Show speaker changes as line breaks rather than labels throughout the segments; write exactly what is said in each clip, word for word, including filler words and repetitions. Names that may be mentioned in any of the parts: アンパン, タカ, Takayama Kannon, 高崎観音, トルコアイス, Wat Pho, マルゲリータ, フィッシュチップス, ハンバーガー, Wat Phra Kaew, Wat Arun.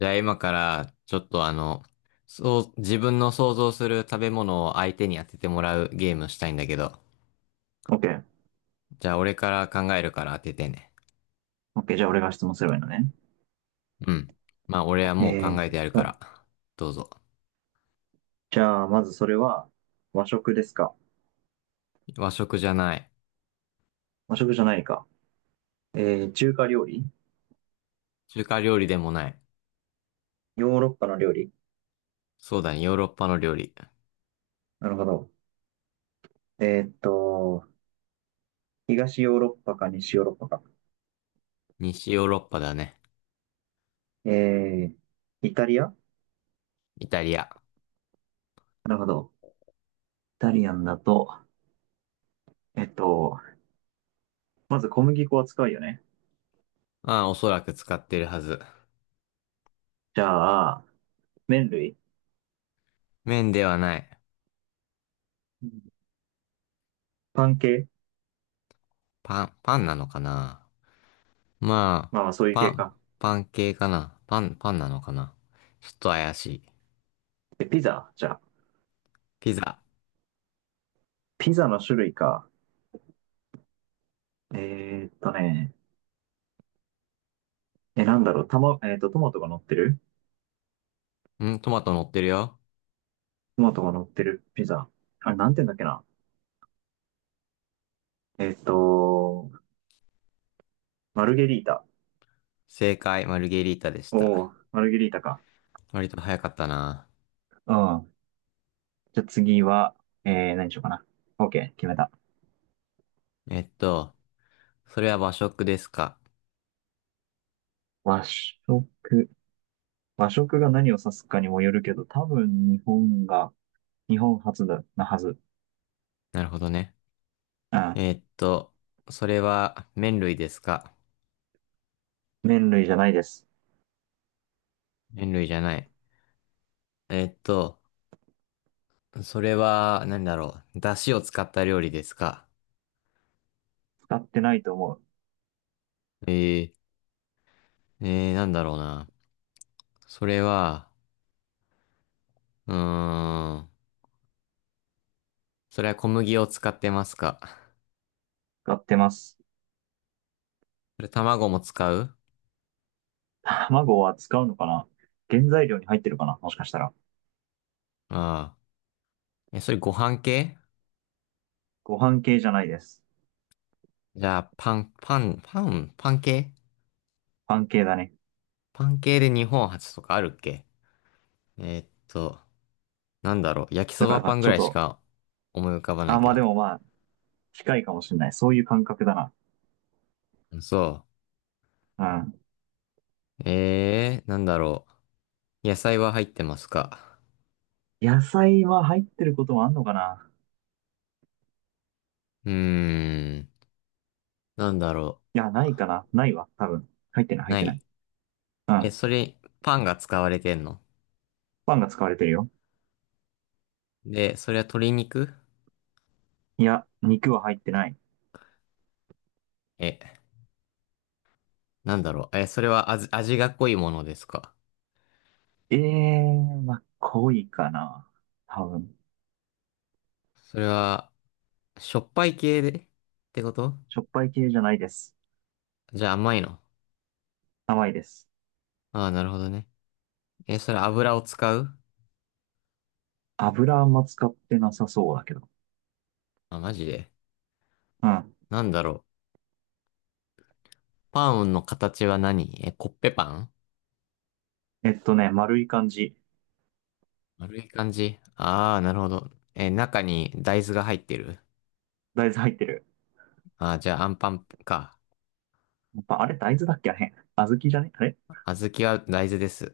じゃあ今からちょっとあの、そう、自分の想像する食べ物を相手に当ててもらうゲームしたいんだけど。
OK。
じゃあ俺から考えるから当ててね。
OK。じゃあ俺が質問すればいいのね。
うん。まあ俺はもう
え
考え
ー
て
っ
やるか
と、
ら。どうぞ。
じゃあまずそれは和食ですか？
和食じゃない。
和食じゃないか。えー、中華料理？
中華料理でもない。
ヨーロッパの料理？
そうだね、ヨーロッパの料理。
なるほど。えーっと、東ヨーロッパか西ヨーロッパか？
西ヨーロッパだね。
えー、イタリア？
イタリア。
なるほど。イタリアンだと、えっと、まず小麦粉は使うよね？
まあおそらく使ってるはず。
じゃあ、麺類？
麺ではない。
うん、パン系？
パン、パンなのかな。まあ、
まあまあそういう
パ
系
ン、
か。
パン系かな。パン、パンなのかな。ちょっと怪しい。
え、ピザ？じゃあ、
ピザ。
ピザの種類か。えーっとね、え、なんだろう、たま、えっと、トマトが乗ってる？
うん、トマト乗ってるよ。
トマトが乗ってるピザ。あれ、なんて言うんだっけな。えっと、マルゲリータ。
正解、マルゲリータでした。
おー、マルゲリータか。
割と早かったな。
うん。じゃあ次は、えー、何しようかな。OK、決めた。
えっと、それは和食ですか？
和食。和食が何を指すかにもよるけど、多分日本が、日本初だ、なはず。
なるほどね。
うん。
えっと、それは麺類ですか？
麺類じゃないです。
麺類じゃない。えっと、それは何だろう。出汁を使った料理ですか？
使ってないと思う。
えー、えー、なんだろうな。それは、うーん、それは小麦を使ってますか？
使ってます。
それ卵も使う？
卵は使うのかな？原材料に入ってるかな、もしかしたら。
ああー。え、それご飯系？
ご飯系じゃないです。
じゃあ、パン、パン、パン、パン系？
パン系だね。
パン系で日本初とかあるっけ？えーっと、なんだろう。焼き
だ
そ
か
ば
ら、
パンぐ
ちょっ
らいし
と、
か思い浮かばない
あ、
け
まあ
ど。
でもまあ、近いかもしれない。そういう感覚だな。
そ
うん。
う。えー、なんだろう。野菜は入ってますか？
野菜は入ってることもあんのかな？
うーん、なんだろ
いや、ないかな。ないわ、多分。入ってない、
う。
入っ
な
てな
い。
い。う
え、
ん。
それ、パンが使われてんの？
パンが使われてるよ。
で、それは鶏肉？
いや、肉は入ってない。
え、なんだろう。え、それは味、味が濃いものですか？
ええー、まあ、濃いかな。多分。
それは、しょっぱい系でってこと？
しょっぱい系じゃないです。
じゃあ甘いの？
甘いです。
ああー、なるほどね。え、それ油を使う？
油あんま使ってなさそうだけど。
あ、マジで。
うん。
なんだろう。パンの形は何？え、コッペパン？
えっとね、丸い感じ。
丸い感じ？ああー、なるほど。え、中に大豆が入ってる？
大豆入ってる。
ああー、じゃあアンパンか。
やっぱ、あれ大豆だっけあれ。小豆じゃねあれ？
小豆は大豆です。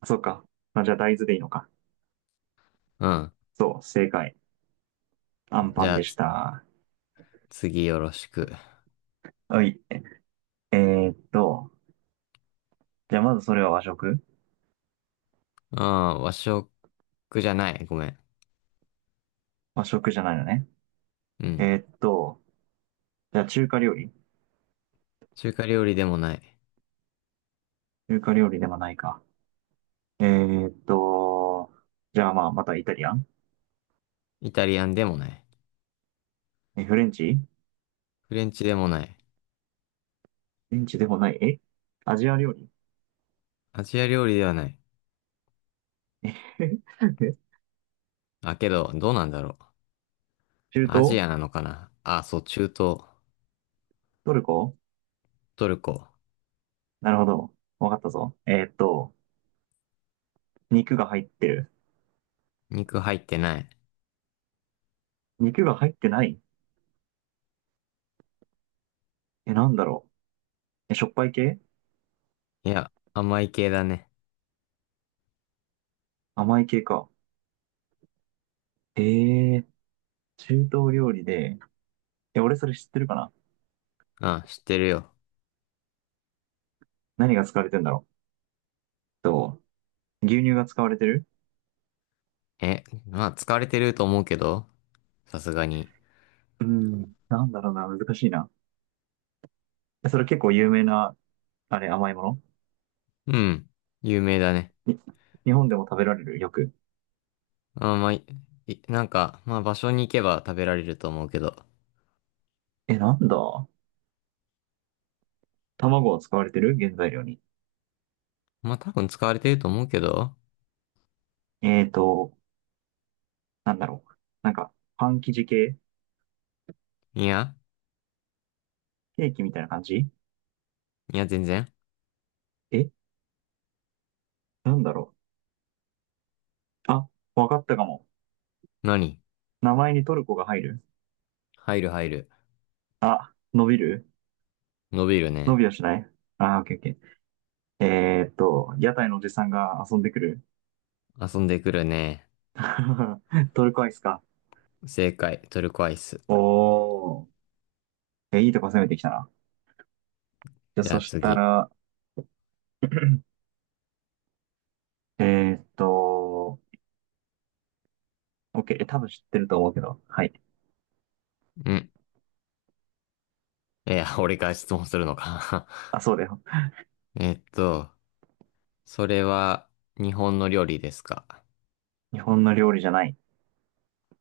あ、そうか。あ、じゃあ大豆でいいのか。
うん。
そう、正解。アン
じ
パン
ゃあ、
でし
つ
た。
次よろしく。
はい。えーっと、じゃあまずそれは和食？
うん、和食じゃない。ごめん。
和食じゃないのね。
うん。
えーっと、じゃあ中華料理？
中華料理でもない。
中華料理でもないか。えーっと、じゃあまあまたイタリアン？
イタリアンでもない。
え、フレンチ？フ
フレンチでもない。
レンチでもない。え、アジア料理？
アジア料理ではない。
えへへえ
あ、けど、どうなんだろう。
中
アジ
東？
アなのかなあ、そう、中東、
トルコ？
トルコ。
なるほど。わかったぞ。えーっと、肉が入ってる？
肉入ってない。
肉が入ってない？え、なんだろう。え、しょっぱい系？
いや、甘い系だね。
甘い系か。えー、中東料理で、え、俺それ知ってるかな？
あ、知ってるよ。
何が使われてんだろう。と、牛乳が使われてる？
え、まあ、使われてると思うけど、さすがに。
うん。なんだろうな、難しいな。えそれ結構有名な、あれ、甘いもの
うん、有名だね。
に日本でも食べられるよく。
あ、まあ、いいなんか、まあ、場所に行けば食べられると思うけど。
え、なんだ、卵は使われてる？原材料に。
まあ、多分使われてると思うけど。
えーと、なんだろう。なんか、パン生地系？
いや、
ケーキみたいな感じ？
いや、全然。
え、なんだろう。あ、わかったかも。
何？
名前にトルコが入る？
入る入る。
あ、伸びる？
伸びる
伸
ね。
びはしない？あー、オッケーオッケー。えーっと、屋台のおじさんが遊んでくる。
遊んでくるね。
トルコアイスか。
正解、トルコアイス。
おー。え、いいとこ攻めてきたな。じゃあ、
じゃ
そ
あ
した
次。
ら、えーっと、OK。え、多分知ってると思うけど。はい。
うん。いや、俺が質問するのか。
あ、そうだよ。
えっと、それは日本の料理ですか？
日本の料理じゃない。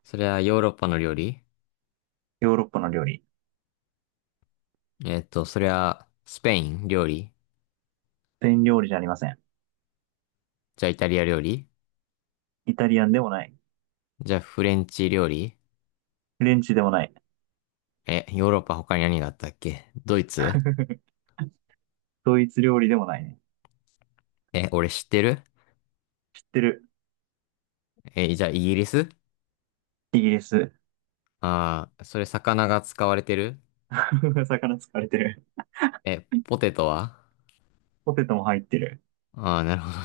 それはヨーロッパの料理？
ヨーロッパの料理。
えっと、それはスペイン料理？
スペイン料理じゃありません。
じゃあイタリア料理？
イタリアンでもない。
じゃあフレンチ料理？
フレンチでもない。
え、ヨーロッパ他に何があったっけ？ドイツ？
ドイツ料理でもないね。
え、俺知ってる？
知ってる。
え、じゃあイギリス？
イギリス。
ああー、それ魚が使われてる？
魚使われてる。
え、ポテトは？
ポテトも入ってる。
ああー、なるほど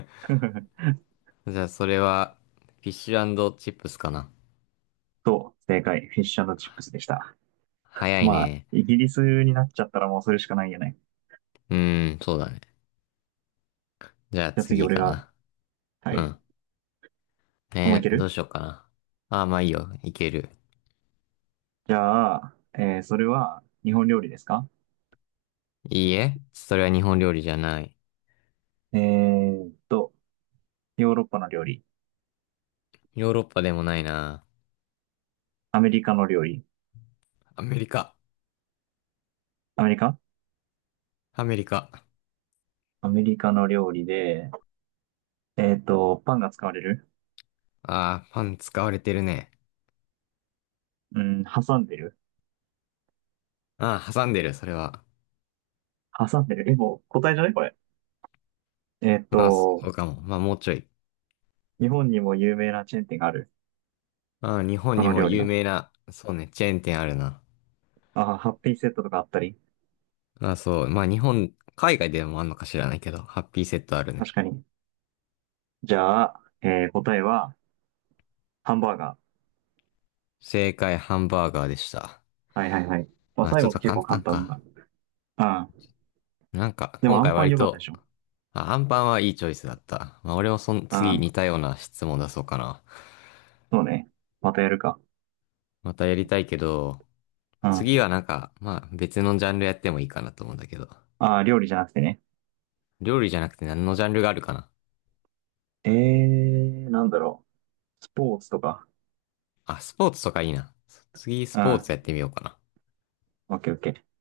ね。 じゃあそれはフィッシュチップスかな？
そう、正解。フィッシュチップスでした。
早い
まあ、
ね。
イギリスになっちゃったらもうそれしかないよね。
うーん、そうだね。じゃあ
じゃあ次
次
俺
か
が、
な。
は
う
い。
ん。
もうい
ね
け
えーどう
る？
しようかな。ああ、まあいいよ。いける。
じゃあ、えーそれは日本料理ですか？
いいえ。それは日本料理じゃない。
えーっと、ヨーロッパの料理、
ヨーロッパでもないな。
アメリカの料理、
アメリカ。
アメリカ？
アメリカ。
アメリカの料理で、えーっと、パンが使われる？
ああ、パン使われてるね。
うん、挟んでる？
ああ、挟んでる、それは。
挟んでるえ、もう答えじゃないこれ。えーっ
まあ、そ
と、
うかも。まあ、もうちょい。
日本にも有名なチェーン店がある。
ああ、日本
そ
に
の
も
料理
有
の。
名な、そうね、チェーン店あるな。
あー、ハッピーセットとかあったり。
ああ、そう。まあ、日本、海外でもあんのか知らないけど、ハッピーセットあるね。
確かに。じゃあ、えー答えは、ハンバーガ
正解、ハンバーガーでした。
ー。はいはいはい。まあ、
まあ、
最
ちょっ
後の
と
結
簡
構簡
単
単
か。
だ。うん。
なんか、
でも、
今
ア
回
ンパン
割
良かったで
と、
しょ。
あ、アンパンはいいチョイスだった。まあ、俺もその
う
次似
ん。
たような質問出そうかな。
そうね。またやるか。
またやりたいけど、
う
次
ん。
はなんか、まあ別のジャンルやってもいいかなと思うんだけど。
ああ、料理じゃなくてね。
料理じゃなくて何のジャンルがあるかな。
ええー、なんだろう。スポーツとか。
あ、スポーツとかいいな。次ス
う
ポーツ
ん。
やってみようかな。
オッケーオッケー。